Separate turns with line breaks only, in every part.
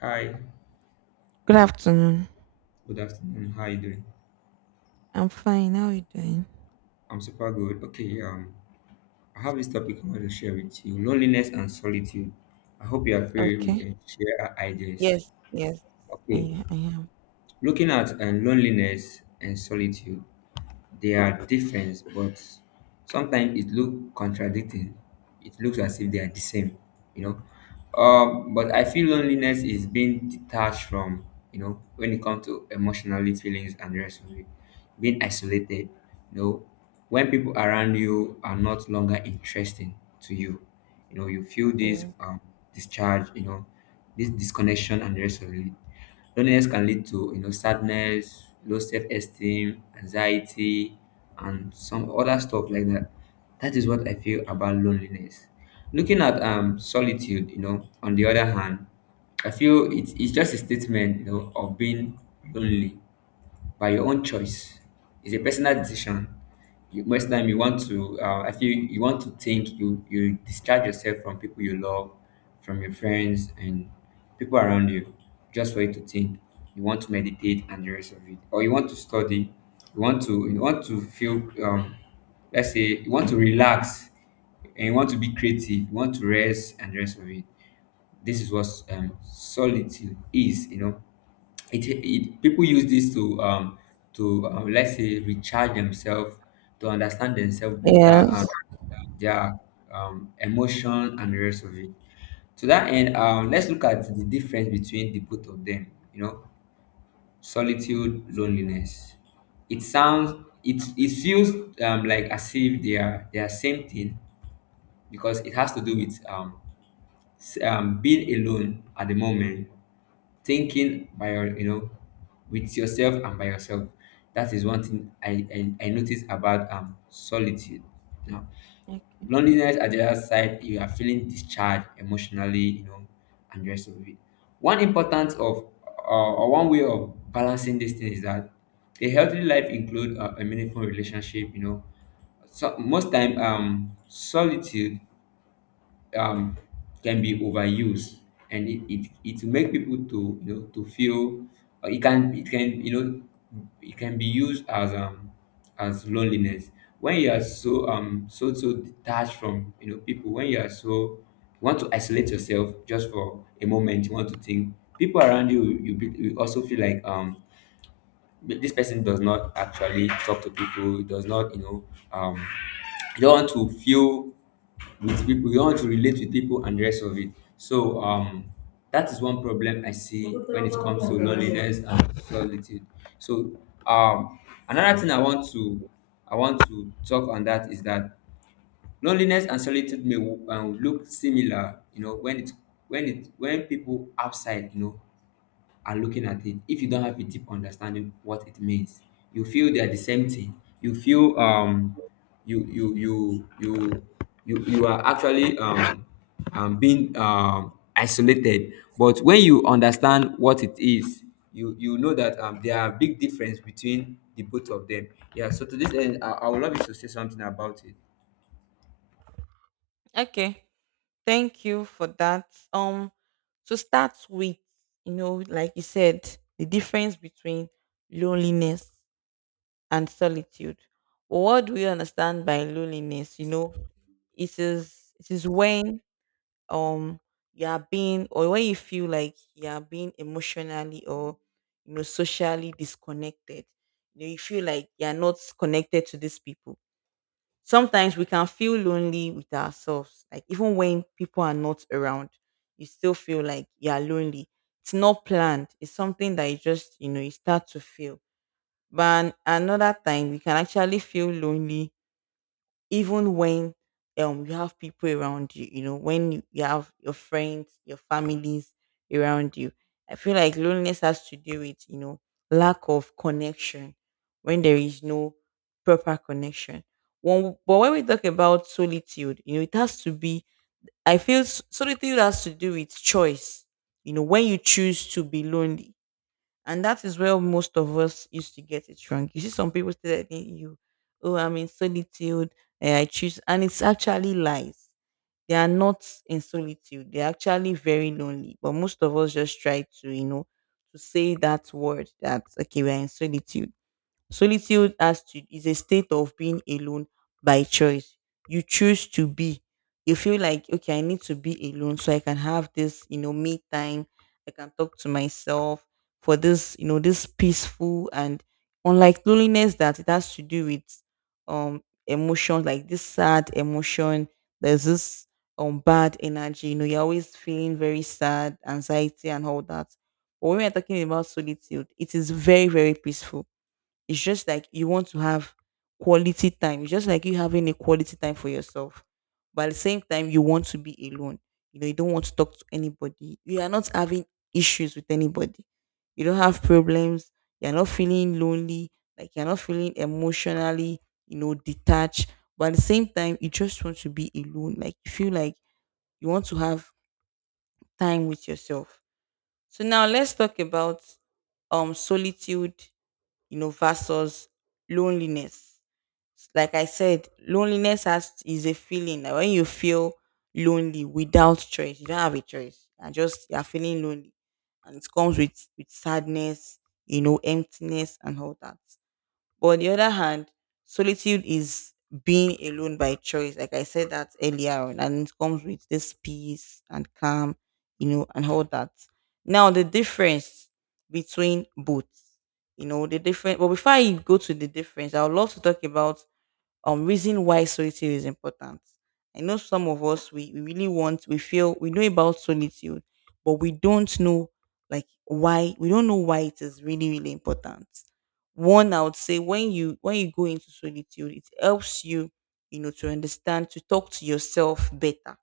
Hi,
Good afternoon.
good afternoon. How are you doing?
I'm fine. How are you doing?
I'm super good. Okay, I have this topic I want to share with you: loneliness and solitude. I hope you are free. We
Okay.
can share our ideas.
Yes. Yes.
Okay,
I am.
looking at loneliness and solitude. They are different, but sometimes it look contradicting. It looks as if they are the same. But I feel loneliness is being detached from, when it comes to emotionally feelings and the rest of it, being isolated, you know, when people around you are not longer interesting to you, you feel this
Yes.
discharge, this disconnection and the rest of it. Loneliness can lead to sadness, low self-esteem, anxiety, and some other stuff like that. That is what I feel about loneliness. Looking at solitude, on the other hand, I feel it's just a statement, of being lonely by your own choice. It's a personal decision. You, most time, you want to, I feel, you want to think. You discharge yourself from people you love, from your friends and people around you, just for you to think. You want to meditate and the rest of it, or you want to study. You want to feel, let's say you want to relax, and you want to be creative, you want to rest and the rest of it. This is what solitude is. It people use this to let's say recharge themselves, to understand themselves better, and
Yes.
their emotion and the rest of it. To that end, let's look at the difference between the both of them you know Solitude, loneliness, it sounds, it feels, like as if they are same thing, because it has to do with, being alone at the moment, thinking by your you know with yourself and by yourself. That is one thing I noticed about solitude. Now
Okay.
loneliness at the other side, you are feeling discharged emotionally, and the rest of it. One importance of, or one way of balancing this thing, is that a healthy life include, a meaningful relationship. So most time, solitude um, can be overused, and it will make people to, feel, it can, it can be used as as loneliness. When you are so, detached from, people, when you are so you want to isolate yourself just for a moment, you want to think people around you also feel like, this person does not actually talk to people, does not, um you don't want to feel with people, you want to relate with people and the rest of it. So, that is one problem I see when it comes to loneliness and solitude. So, um another thing I want to, talk on, that is that loneliness and solitude may, look similar, you know, when people outside, are looking at it. If you don't have a deep understanding what it means, you feel they are the same thing. You feel, you you you you you are actually, being isolated. But when you understand what it is, you know that, there are big difference between the both of them. Yeah. So to this end, I would love you to say something about it.
Okay. Thank you for that. Um, to start with, you know, like you said, the difference between loneliness and solitude. What do we understand by loneliness? You know, it is when um you are being, or when you feel like you are being emotionally or, you know, socially disconnected. You know, you feel like you're not connected to these people. Sometimes we can feel lonely with ourselves, like even when people are not around, you still feel like you are lonely. It's not planned, it's something that you just, you know, you start to feel. But another time we can actually feel lonely even when you have people around you, you know, when you have your friends, your families around you. I feel like loneliness has to do with, you know, lack of connection, when there is no proper connection. When, but when we talk about solitude, you know, it has to be, I feel solitude has to do with choice. You know, when you choose to be lonely. And that is where most of us used to get it wrong. You see, some people still telling you, oh, I'm in solitude. I choose. And it's actually lies. They are not in solitude. They're actually very lonely. But most of us just try to, you know, to say that word that, okay, we're in solitude. Solitude as to is a state of being alone by choice. You choose to be. You feel like, okay, I need to be alone so I can have this, you know, me time. I can talk to myself for this, you know, this peaceful and, unlike loneliness, that it has to do with emotions, like this sad emotion. There's this bad energy. You know, you're always feeling very sad, anxiety, and all that. But when we're talking about solitude, it is very, very peaceful. It's just like you want to have quality time. It's just like you having a quality time for yourself. But at the same time, you want to be alone. You know, you don't want to talk to anybody. You are not having issues with anybody. You don't have problems. You're not feeling lonely. Like you're not feeling emotionally, you know, detached. But at the same time, you just want to be alone. Like you feel like you want to have time with yourself. So now let's talk about solitude, you know, versus loneliness. Like I said, loneliness has is a feeling. Like when you feel lonely without choice, you don't have a choice. And just you're feeling lonely. And it comes with sadness, you know, emptiness and all that. But on the other hand, solitude is being alone by choice. Like I said that earlier on, and it comes with this peace and calm, you know, and all that. Now the difference between both, you know, the difference. But before I go to the difference, I would love to talk about reason why solitude is important. I know some of us we really want, we feel we know about solitude, but we don't know, like, why we don't know why it is really, really important. One, I would say when you go into solitude, it helps you, you know, to understand, to talk to yourself better.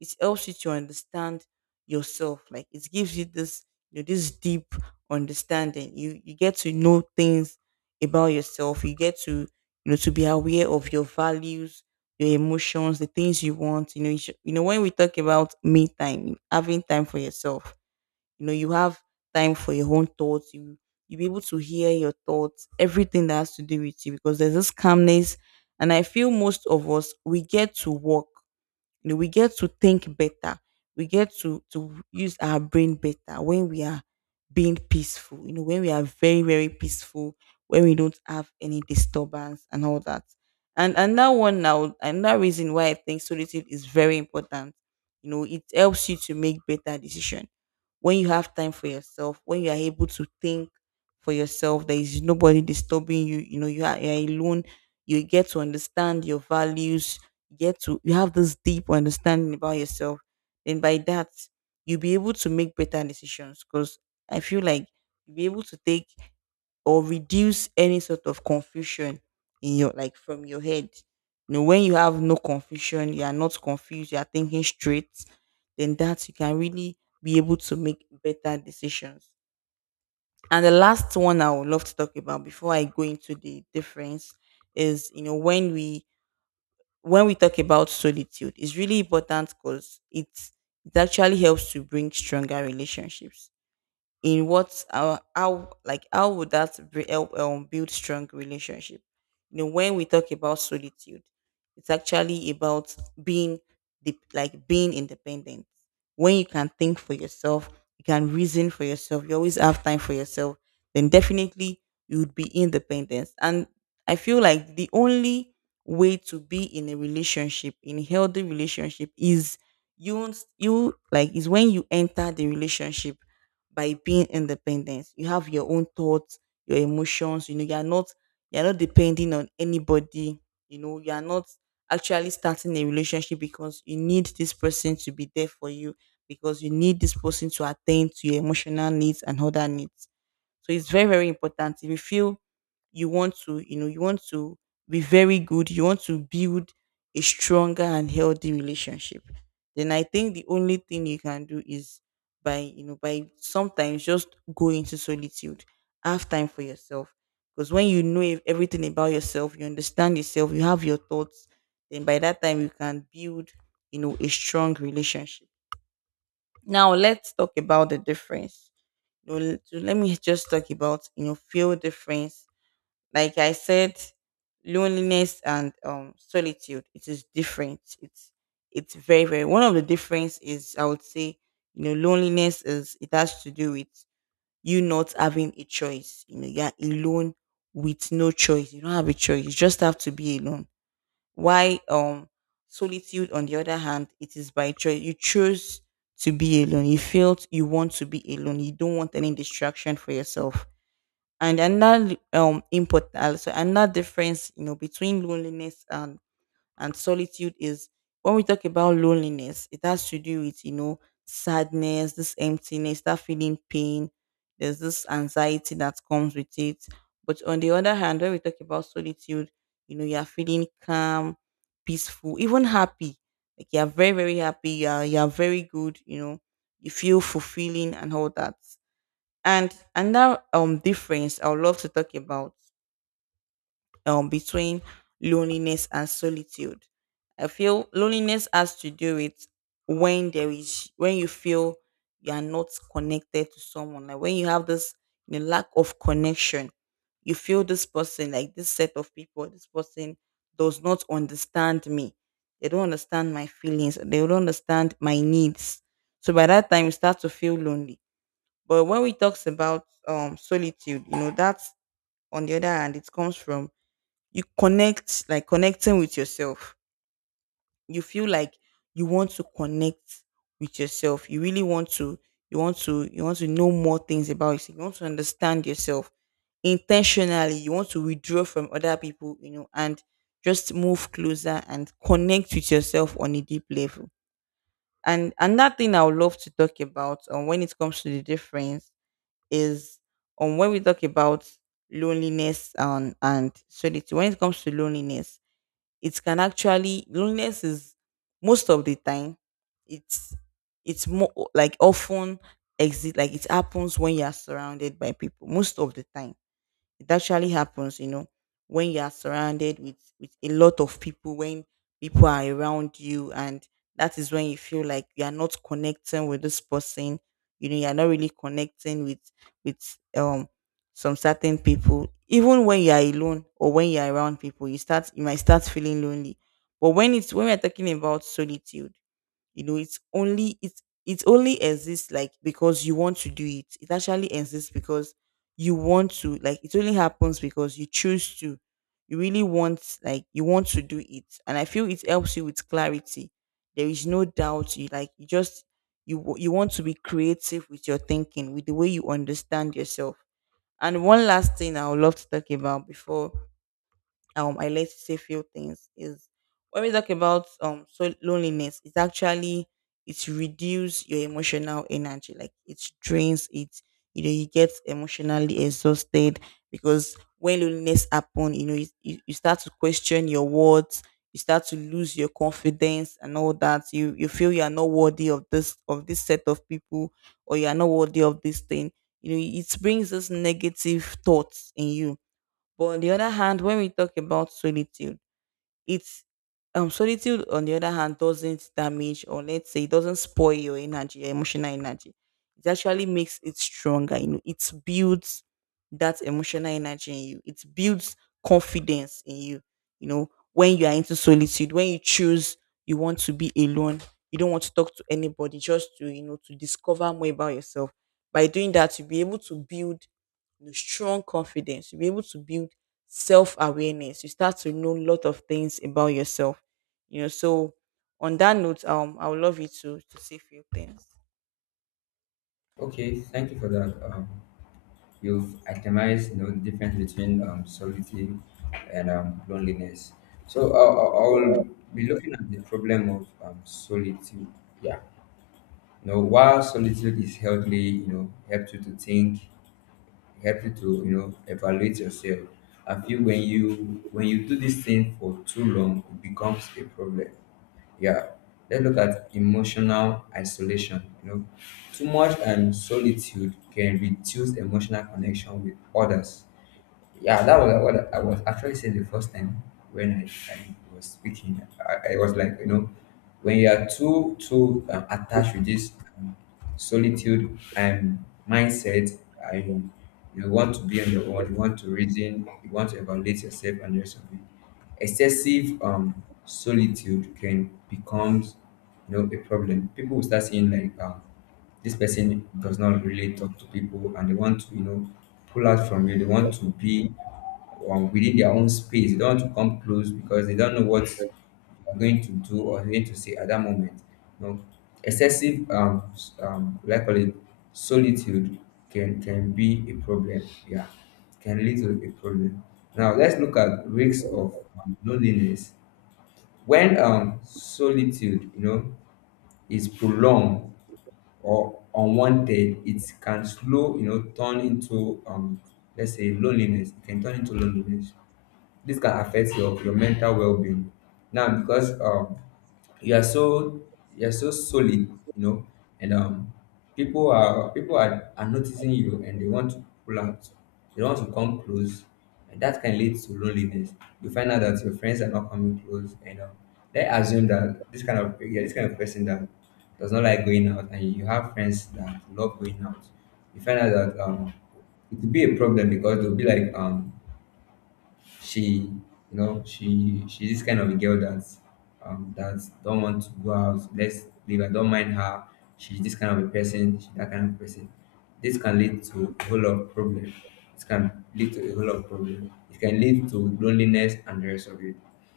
It helps you to understand yourself, like it gives you this, you know, this deep understanding. You get to know things about yourself. You get to, you know, to be aware of your values, your emotions, the things you want. You know, you, should, you know, when we talk about me time, having time for yourself, you know, you have time for your own thoughts. You be able to hear your thoughts, everything that has to do with you, because there's this calmness. And I feel most of us we get to work, you know, we get to think better. We get to use our brain better when we are being peaceful. You know, when we are very, very peaceful, when we don't have any disturbance and all that. And another one now, another reason why I think solitude is very important. You know, it helps you to make better decisions. When you have time for yourself, when you are able to think for yourself, there is nobody disturbing you, you know, you are, alone, you get to understand your values, you get to, you have this deep understanding about yourself. Then by that you'll be able to make better decisions. Because I feel like you'll be able to take or reduce any sort of confusion in your, like, from your head. You know, when you have no confusion, you are not confused, you are thinking straight, then that you can really be able to make better decisions. And the last one I would love to talk about before I go into the difference is, you know, when we talk about solitude, it's really important, because it actually helps to bring stronger relationships. In what, our, how, like, how would that help build strong relationship. You know, when we talk about solitude, it's actually about being the, like, being independent. When you can think for yourself, you can reason for yourself, you always have time for yourself, then definitely you would be independent. And I feel like the only way to be in a relationship, in a healthy relationship, is you, like, is when you enter the relationship by being independent. You have your own thoughts, your emotions, you know, you're not depending on anybody. You know, you're not actually starting a relationship because you need this person to be there for you, because you need this person to attend to your emotional needs and other needs. So it's very, very important. If you feel you want to, be very good, you want to build a stronger and healthy relationship, then I think the only thing you can do is by sometimes just go into solitude, have time for yourself. Because when you know everything about yourself, you understand yourself, you have your thoughts, then by that time you can build, you know, a strong relationship. Now let's talk about the difference. You know, so let me just talk about, you know, feel difference. Like I said, loneliness and solitude. It is different. It's very, very, one of the difference is, I would say, you know, loneliness is it has to do with you not having a choice. You know, you're alone with no choice. You don't have a choice. You just have to be alone. Why solitude, on the other hand, it is by choice. You choose to be alone. You felt you want to be alone. You don't want any distraction for yourself. And another important, also another difference, you know, between loneliness and solitude is, when we talk about loneliness, it has to do with, you know, sadness, this emptiness, that feeling, pain, there's this anxiety that comes with it. But on the other hand, when we talk about solitude, you know, you're feeling calm, peaceful, even happy. Like, you're very, very happy, you're very good, you know. You feel fulfilling and all that. And another difference I would love to talk about, between loneliness and solitude. I feel loneliness has to do with, when there is when you feel you are not connected to someone. Like when you have this, you know, lack of connection, you feel this person, like this set of people, this person does not understand me. They don't understand my feelings. They don't understand my needs. So by that time, you start to feel lonely. But when we talks about solitude, that's on the other hand, it comes from you connect like connecting with yourself. You feel like you want to connect with yourself. You really want to you want to you want to know more things about yourself. You want to understand yourself. Intentionally, you want to withdraw from other people, and just move closer and connect with yourself on a deep level. And another thing I would love to talk about, when it comes to the difference is, when we talk about loneliness and solitude, when it comes to loneliness, it can actually loneliness is, most of the time, it's it's more like often exist, like it happens when you are surrounded by people most of the time. It actually happens, when you are surrounded with a lot of people, when people are around you, and that is when you feel like you are not connecting with this person. You know, you are not really connecting with with um some certain people. Even when you are alone or when you are around people, you might start feeling lonely. But when we're talking about solitude, it only exists, like, because you want to do it. It actually exists because you want to, like, it only happens because you choose to. You really want, like, you want to do it. And I feel it helps you with clarity. There is no doubt. You you want to be creative with your thinking, with the way you understand yourself. And one last thing I would love to talk about before, I like to say few things, is when we talk about, loneliness. It's actually it reduce your emotional energy, like it drains it. You know, you get emotionally exhausted, because when loneliness happen, you start to question your words. You start to lose your confidence and all that. You feel you are not worthy of this, set of people, or you are not worthy of this thing. You know, it brings this negative thoughts in you. But on the other hand, when we talk about solitude, it's solitude on the other hand doesn't damage, or let's say it doesn't spoil, your energy, your emotional energy. It actually makes it stronger. You know, it builds that emotional energy in you. It builds confidence in you. You know, when you are into solitude, when you choose you want to be alone, you don't want to talk to anybody, just to, to discover more about yourself. By doing that, you'll be able to build, strong confidence. You'll be able to build self awareness. You start to know a lot of things about yourself. You know, so on that note, I would love you to say a few things.
Okay. Thank you for that. You've itemized, the difference between, solitude and, loneliness. So I will be looking at the problem of, solitude. Yeah, while solitude is healthy, helps you to think, helps you to, evaluate yourself. I feel, when you, do this thing for too long, it becomes a problem. Yeah. Let's look at emotional isolation. Too much, solitude can reduce emotional connection with others. Yeah, that was what I was actually saying the first time, when I was speaking. I was like, when you are too too attached with this, um, solitude and mindset, I want to be on your own. You want to reason. You want to evaluate yourself and the rest of it. Excessive solitude can becomes, a problem. People will start seeing like, this person does not really talk to people, and they want to, pull out from you, they want to be, within their own space, they don't want to come close, because they don't know what you're going to do or going to say at that moment you know Excessive like, call it, solitude, can be a problem. Yeah, can lead to a problem. Now let's look at risks of, loneliness. When, solitude, is prolonged or unwanted, it can slow, turn into, let's say, loneliness. It can turn into loneliness. This can affect your mental well-being now, because, you are so you're so solid, and, people are noticing you, and they want to pull out, they want to come close, and that can lead to loneliness. You find out that your friends are not coming close, and, they assume that this kind of, yeah, this kind of person that does not like going out. And you have friends that love going out. You find out that, it will be a problem, because they'll be like, she you she's this kind of a girl that, don't want to go out, let's leave her, don't mind her. She's this kind of a person, she's that kind of person. This can lead to a whole lot of problem. It can lead to a whole lot of problem, it can lead to loneliness and the rest of it.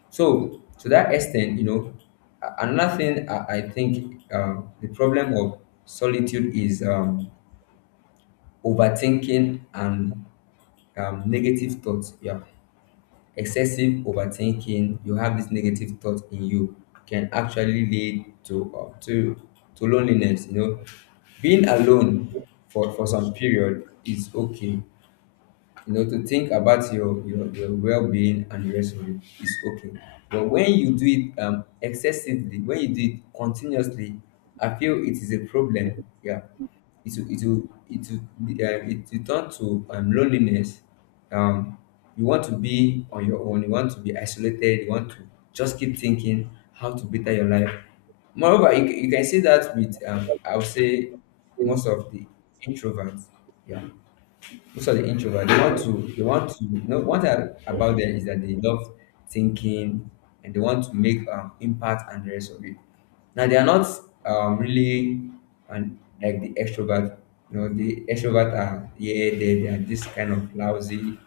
So, to that extent, another thing I think, the problem of solitude is, overthinking and, negative thoughts. Yeah. Excessive overthinking, you have this negative thought in you, can actually lead to loneliness, being alone for some period is okay. To think about your well-being and the rest of it is okay. But when you do it, excessively, when you do it continuously, I feel it is a problem. Yeah. it will it will it will, it will turn to, loneliness. um you want to be on your own, you want to be isolated, you want to just keep thinking how to better your life. Moreover, you can see that, with, I would say most of the introverts. Yeah. Most of the introvert, they want to you know one thing about them is that they love thinking, and they want to make, impact and the rest of it. Now they are not, really, and like the extrovert, the extrovert are, yeah, they are this kind of lousy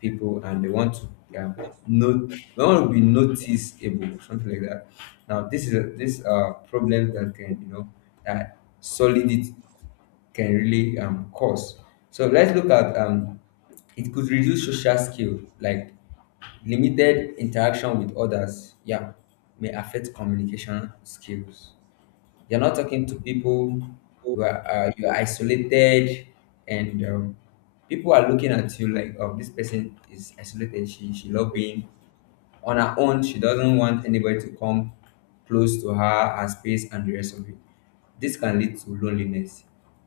people, and they want to, um, not, they want to be noticeable, something like that. Now this is a, this problem that can, that solid it can really, cause. So let's look at, it could reduce social skill, like limited interaction with others. Yeah, may affect communication skills. You're not talking to people. You are isolated, and, people are looking at you like, oh, this person is isolated. She love being on her own, she doesn't want anybody to come close to her, her space, and the rest of it. This can lead to loneliness.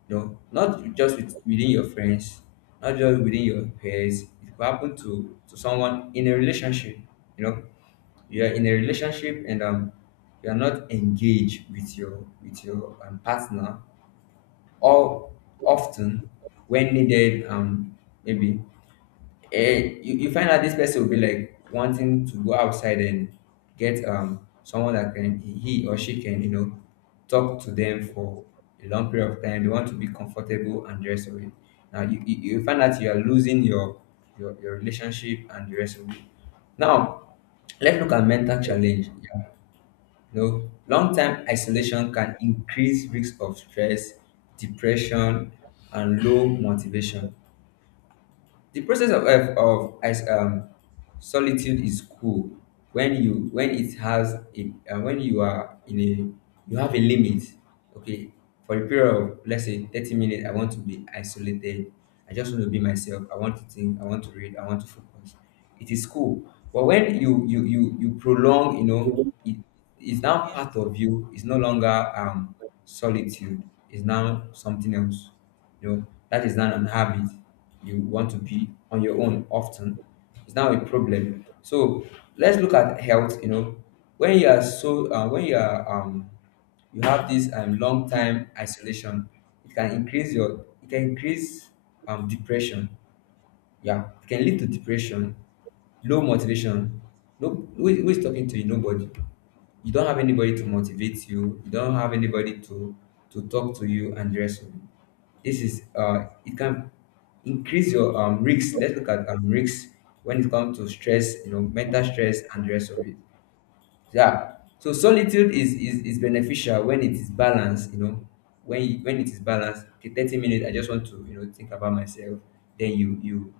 Not just within your friends, not just within your peers. It could happen to someone in a relationship. You know, you are in a relationship and, you are not engaged with your partner, or often when needed. Maybe, you find out this person will be like wanting to go outside and get someone that can he or she can you know talk to them for a long period of time. They want to be comfortable and the rest of it. Now you find out you are losing your relationship and the rest of it. Now let's look at mental challenge. Yeah. Long term isolation can increase risk of stress, depression, and low motivation. The process of solitude is cool when it has a when you are in a you have a limit. Okay, for a period of let's say 30 minutes, I want to be isolated. I just want to be myself. I want to think. I want to read. I want to focus. It is cool. But when you prolong, it it's now part
Yes.
of you. It's no longer solitude. It's now something else, you know, that is now an habit. You want to be on your own often. It's now a problem. So let's look at health, you know. When you are so when you are you have this long time isolation, it can increase your it can increase depression. Yeah, it can lead to depression, low motivation. No, who is talking to you? Nobody. You don't have anybody to motivate you. You don't have anybody to talk to you, and the rest of it. This is it can increase your risks. Let's look at risks when it comes to stress, you know, mental stress and the rest of it. Yeah. So solitude is beneficial when it is balanced, you know. When when it is balanced, the 30 minutes I just want to, think about myself. Then you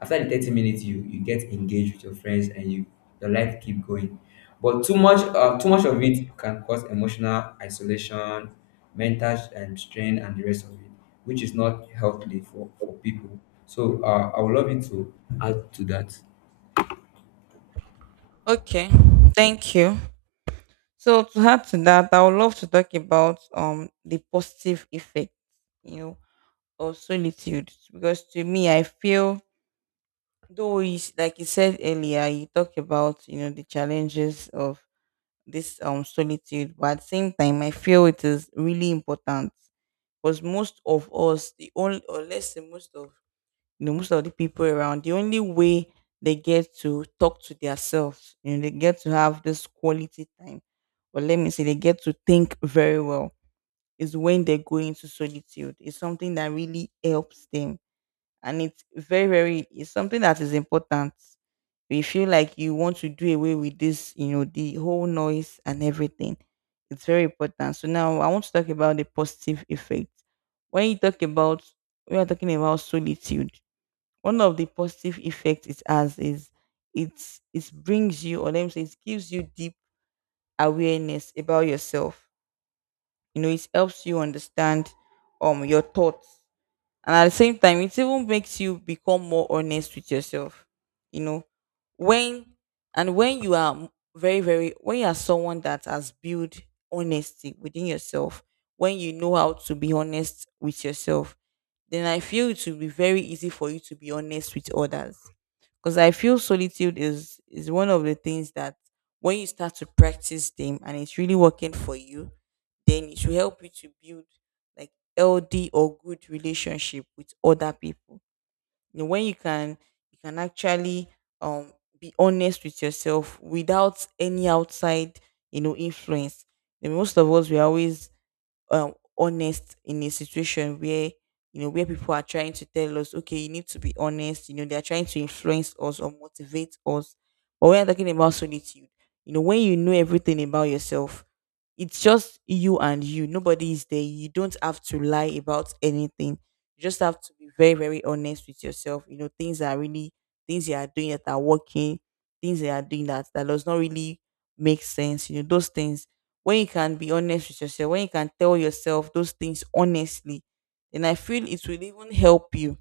after the 30 minutes you get engaged with your friends, and your life keep going. But too much of it can cause emotional isolation, mental and strain and the rest of it, which is not healthy for people. So I would love you to add to that.
Okay. Thank you. So to add to that, I would love to talk about the positive effect, you know, of solitude. Because to me, I feel, though you, like you said earlier, you talked about, the challenges of this solitude, but at the same time I feel it is really important, because most of us, the only, or let's say most of, most of the people around, the only way they get to talk to themselves, they get to have this quality time, or let me say they get to think very well, is when they go into solitude. It's something that really helps them, and it's very very, it's something that is important. You feel like you want to do away with this, you know, the whole noise and everything. It's very important. So now I want to talk about the positive effect. When you talk about we are talking about solitude, one of the positive effects it has is, it brings you, or let me say it gives you, deep awareness about yourself. You know, it helps you understand your thoughts, and at the same time it even makes you become more honest with yourself. You know, when and when you are very very, when you are someone that has built honesty within yourself, when you know how to be honest with yourself, then I feel it will be very easy for you to be honest with others, because I feel solitude is one of the things that, when you start to practice them and it's really working for you, then it will help you to build, like, healthy or good relationship with other people. You know, when you can actually um be honest with yourself without any outside, influence. And most of us, we are always honest in a situation where, where people are trying to tell us, okay, you need to be honest. You know, they're trying to influence us or motivate us. But when you're talking about solitude, when you know everything about yourself, it's just you and you. Nobody is there. You don't have to lie about anything. You just have to be very very honest with yourself. Things that are really, things you are doing that are working, things you are doing that does not really make sense. Those things, when you can be honest with yourself, when you can tell yourself those things honestly, then I feel it will even help you,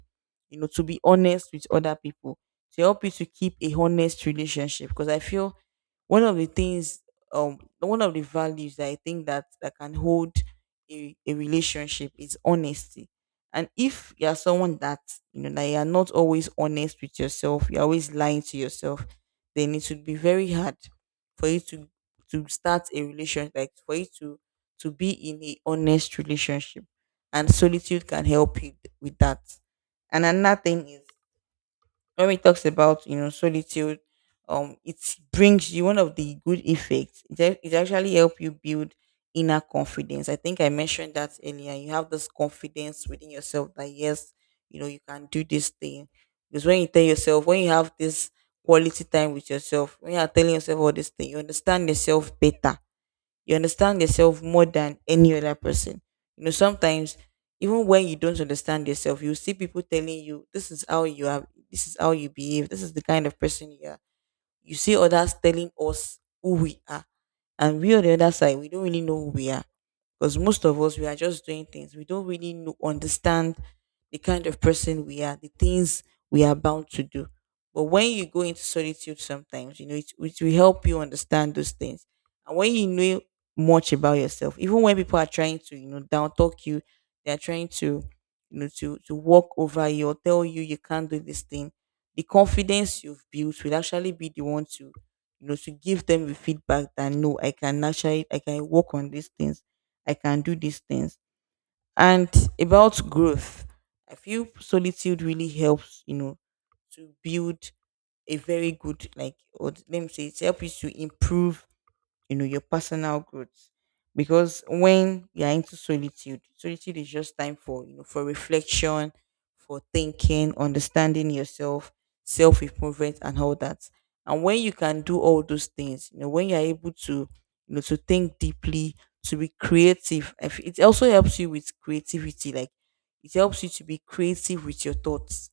you know, to be honest with other people, to help you to keep a honest relationship. Because I feel one of the things, one of the values that I think that can hold a relationship is honesty. And if you are someone that, that you are not always honest with yourself, you're always lying to yourself, then it would be very hard for you to start a relationship, like for you to be in a honest relationship, and solitude can help you with that. And another thing is, when we talks about, solitude, it brings you one of the good effects. It actually help you build inner confidence. I think I mentioned that earlier. You have this confidence within yourself that, yes, you know you can do this thing. Because when you tell yourself, when you have this quality time with yourself, when you are telling yourself all this thing, you understand yourself better. You understand yourself more than any other person. You know, sometimes even when you don't understand yourself, you see people telling you this is how you are, this is how you behave, this is the kind of person you are. You see others telling us who we are, and we on the other side, we don't really know who we are, because most of us, we are just doing things. We don't really know, understand, the kind of person we are, the things we are bound to do. But when you go into solitude sometimes, it will help you understand those things. And when you know much about yourself, even when people are trying to, down talk you, they are trying to, to walk over you, or tell you you can't do this thing, the confidence you've built will actually be the one to, to give them the feedback that, no, I can work on these things. I can do these things. And about growth, I feel solitude really helps, you know, to build a very good, like, or let me say it helps you to improve, your personal growth. Because when you're into solitude, solitude is just time for, for reflection, for thinking, understanding yourself, self improvement and all that. And when you can do all those things, when you're able to, to think deeply, to be creative, it also helps you with creativity, like it helps you to be creative with your thoughts.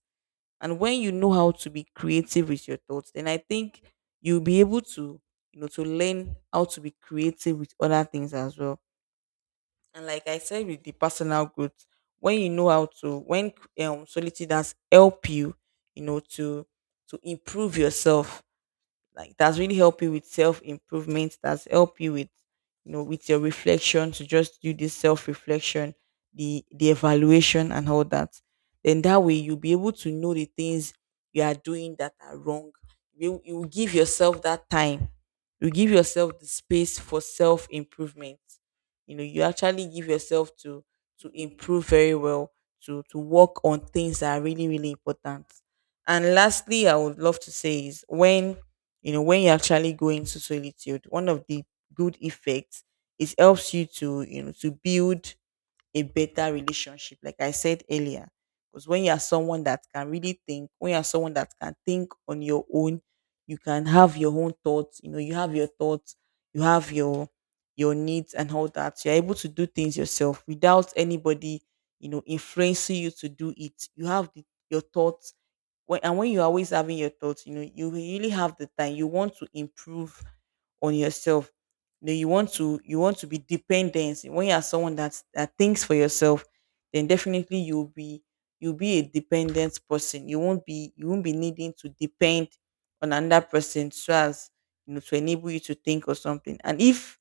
And when you know how to be creative with your thoughts, then I think you'll be able to, you know, to learn how to be creative with other things as well. And like I said, with the personal growth, when solitude does help you, you know, to improve yourself, like that's really help you with self improvement, that's help you with, with your reflection, to just do this self reflection, the evaluation and all that. Then that way you'll be able to know the things you are doing that are wrong. You will give yourself that time. You give yourself the space for self improvement. You actually give yourself to improve very well, to work on things that are really really important. And lastly, I would love to say is, when, when you actually go into solitude, one of the good effects is, helps you to, to build a better relationship, like I said earlier. Because when you are someone that can really think, when you are someone that can think on your own, you can have your own thoughts, you know, you have your thoughts, you have your needs and all that. You're able to do things yourself without anybody, you know, influencing you to do it. You have your thoughts when, and when you're always having your thoughts, you know, you really have the time. You want to improve on yourself. Then you want to be dependent. When you are someone that thinks for yourself, then definitely you'll be a dependent person. You won't be needing to depend on another person so as, to enable you to think or something. And if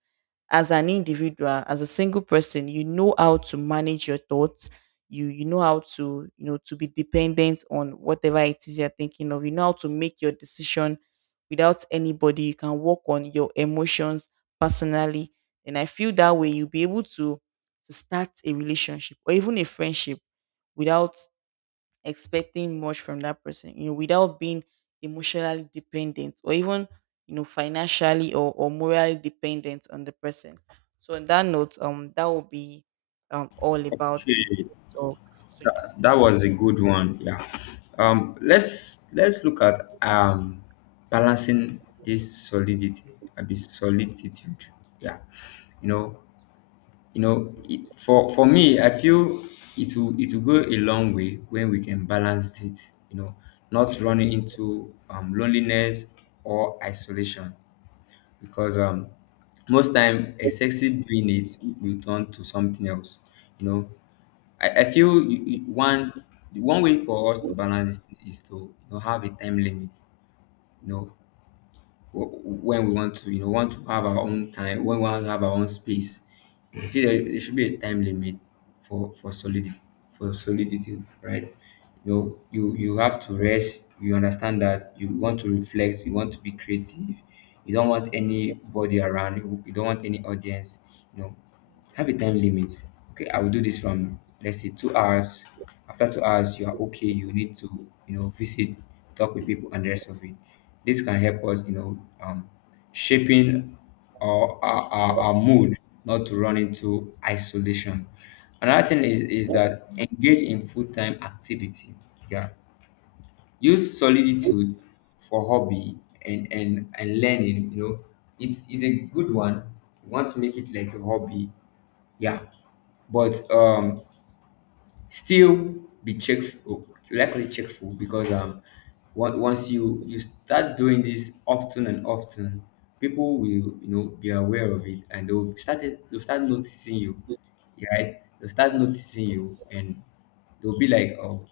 as an individual, as a single person, you know how to manage your thoughts. You know how to, to be dependent on whatever it is you're thinking of. You know how to make your decision without anybody. You can work on your emotions personally. And I feel that way you'll be able to start a relationship or even a friendship, without expecting much from that person, you know, without being emotionally dependent, or even, you know, financially or morally dependent on the person. So on that note, that will be all about
Okay.
of solitude.
That was a good one, yeah. Let's look at balancing this solidity. I mean solitude. Yeah, you know. For me, I feel it will go a long way when we can balance it, you know, not running into loneliness or isolation. Because most time excessive doing it will turn to something else, you know. I feel one way for us to balance is to, you know, have a time limit. You know, when we want to, you know, want to have our own time, when we want to have our own space. I feel there should be a time limit for for solidity, for solidity, right? You know, you have to rest. You understand that you want to reflect. You want to be creative. You don't want
Yeah.
anybody around. You don't want any audience. You know, have a time limit. Okay, I will do this from, let's say, 2 hours. After 2 hours, you are okay. You need to, you know, visit, talk with people, and the rest of it. This can help us, you know, shaping our mood not to run into isolation. Another thing is that engage in full time activity. Yeah, use solitude for hobby and learning. You know, it's a good one. You want to make it like a hobby, yeah. But still be cheerful, likely checkful, because once you start doing this often and often, people will, you know, be aware of it, and they'll start noticing you, right? They'll start noticing you, and they'll be like, oh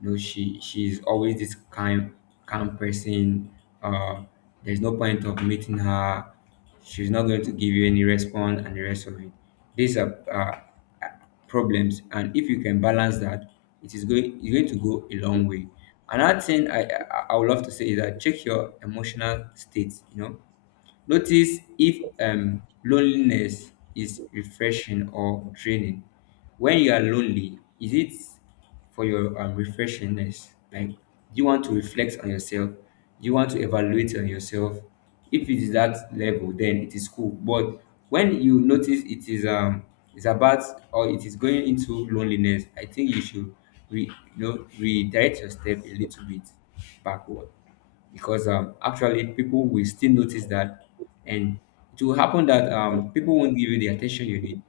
no, she's always this kind calm person. uh there's no point of meeting her. She's not going to give you any response and the rest of it. These are problems, and if you can balance that, it's going to go a long way. Another thing, I would love to say, is that check your emotional state, you know. Notice if loneliness is refreshing or draining. When you are lonely, is it for your refreshingness? Like, do you want to reflect on yourself? Do you want to evaluate on yourself? If it is that level, then it is cool. But when you notice it is it's about, or it is going into loneliness, I think you should re, you know, redirect your step a little bit backward. Because actually people will still notice that, and it will happen that people won't give you the attention you need.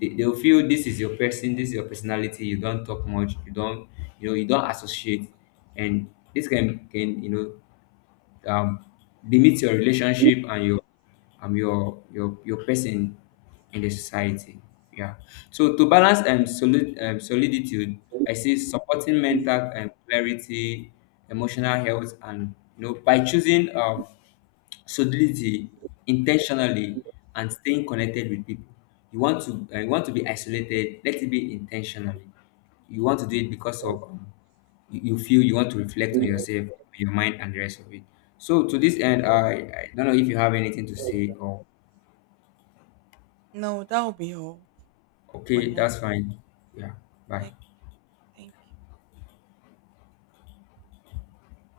They'll feel this is your person this is your personality. You don't talk much. You don't, you know, you don't associate. And this can, you know, um, limit your relationship and your your person in the society. Yeah. So to balance soliditude, I see supporting mental clarity, emotional health, and, you know, by choosing solidity in ten and staying connected with people. You want to you want to be isolated. Let it be intentionally. You want to do it because of you feel you want to reflect on yourself, your mind and the rest of it. So to this end, I don't know if you have anything to say, or
No, that will be all for
okay, that's
now.
fine. Yeah, bye.
Okay, thank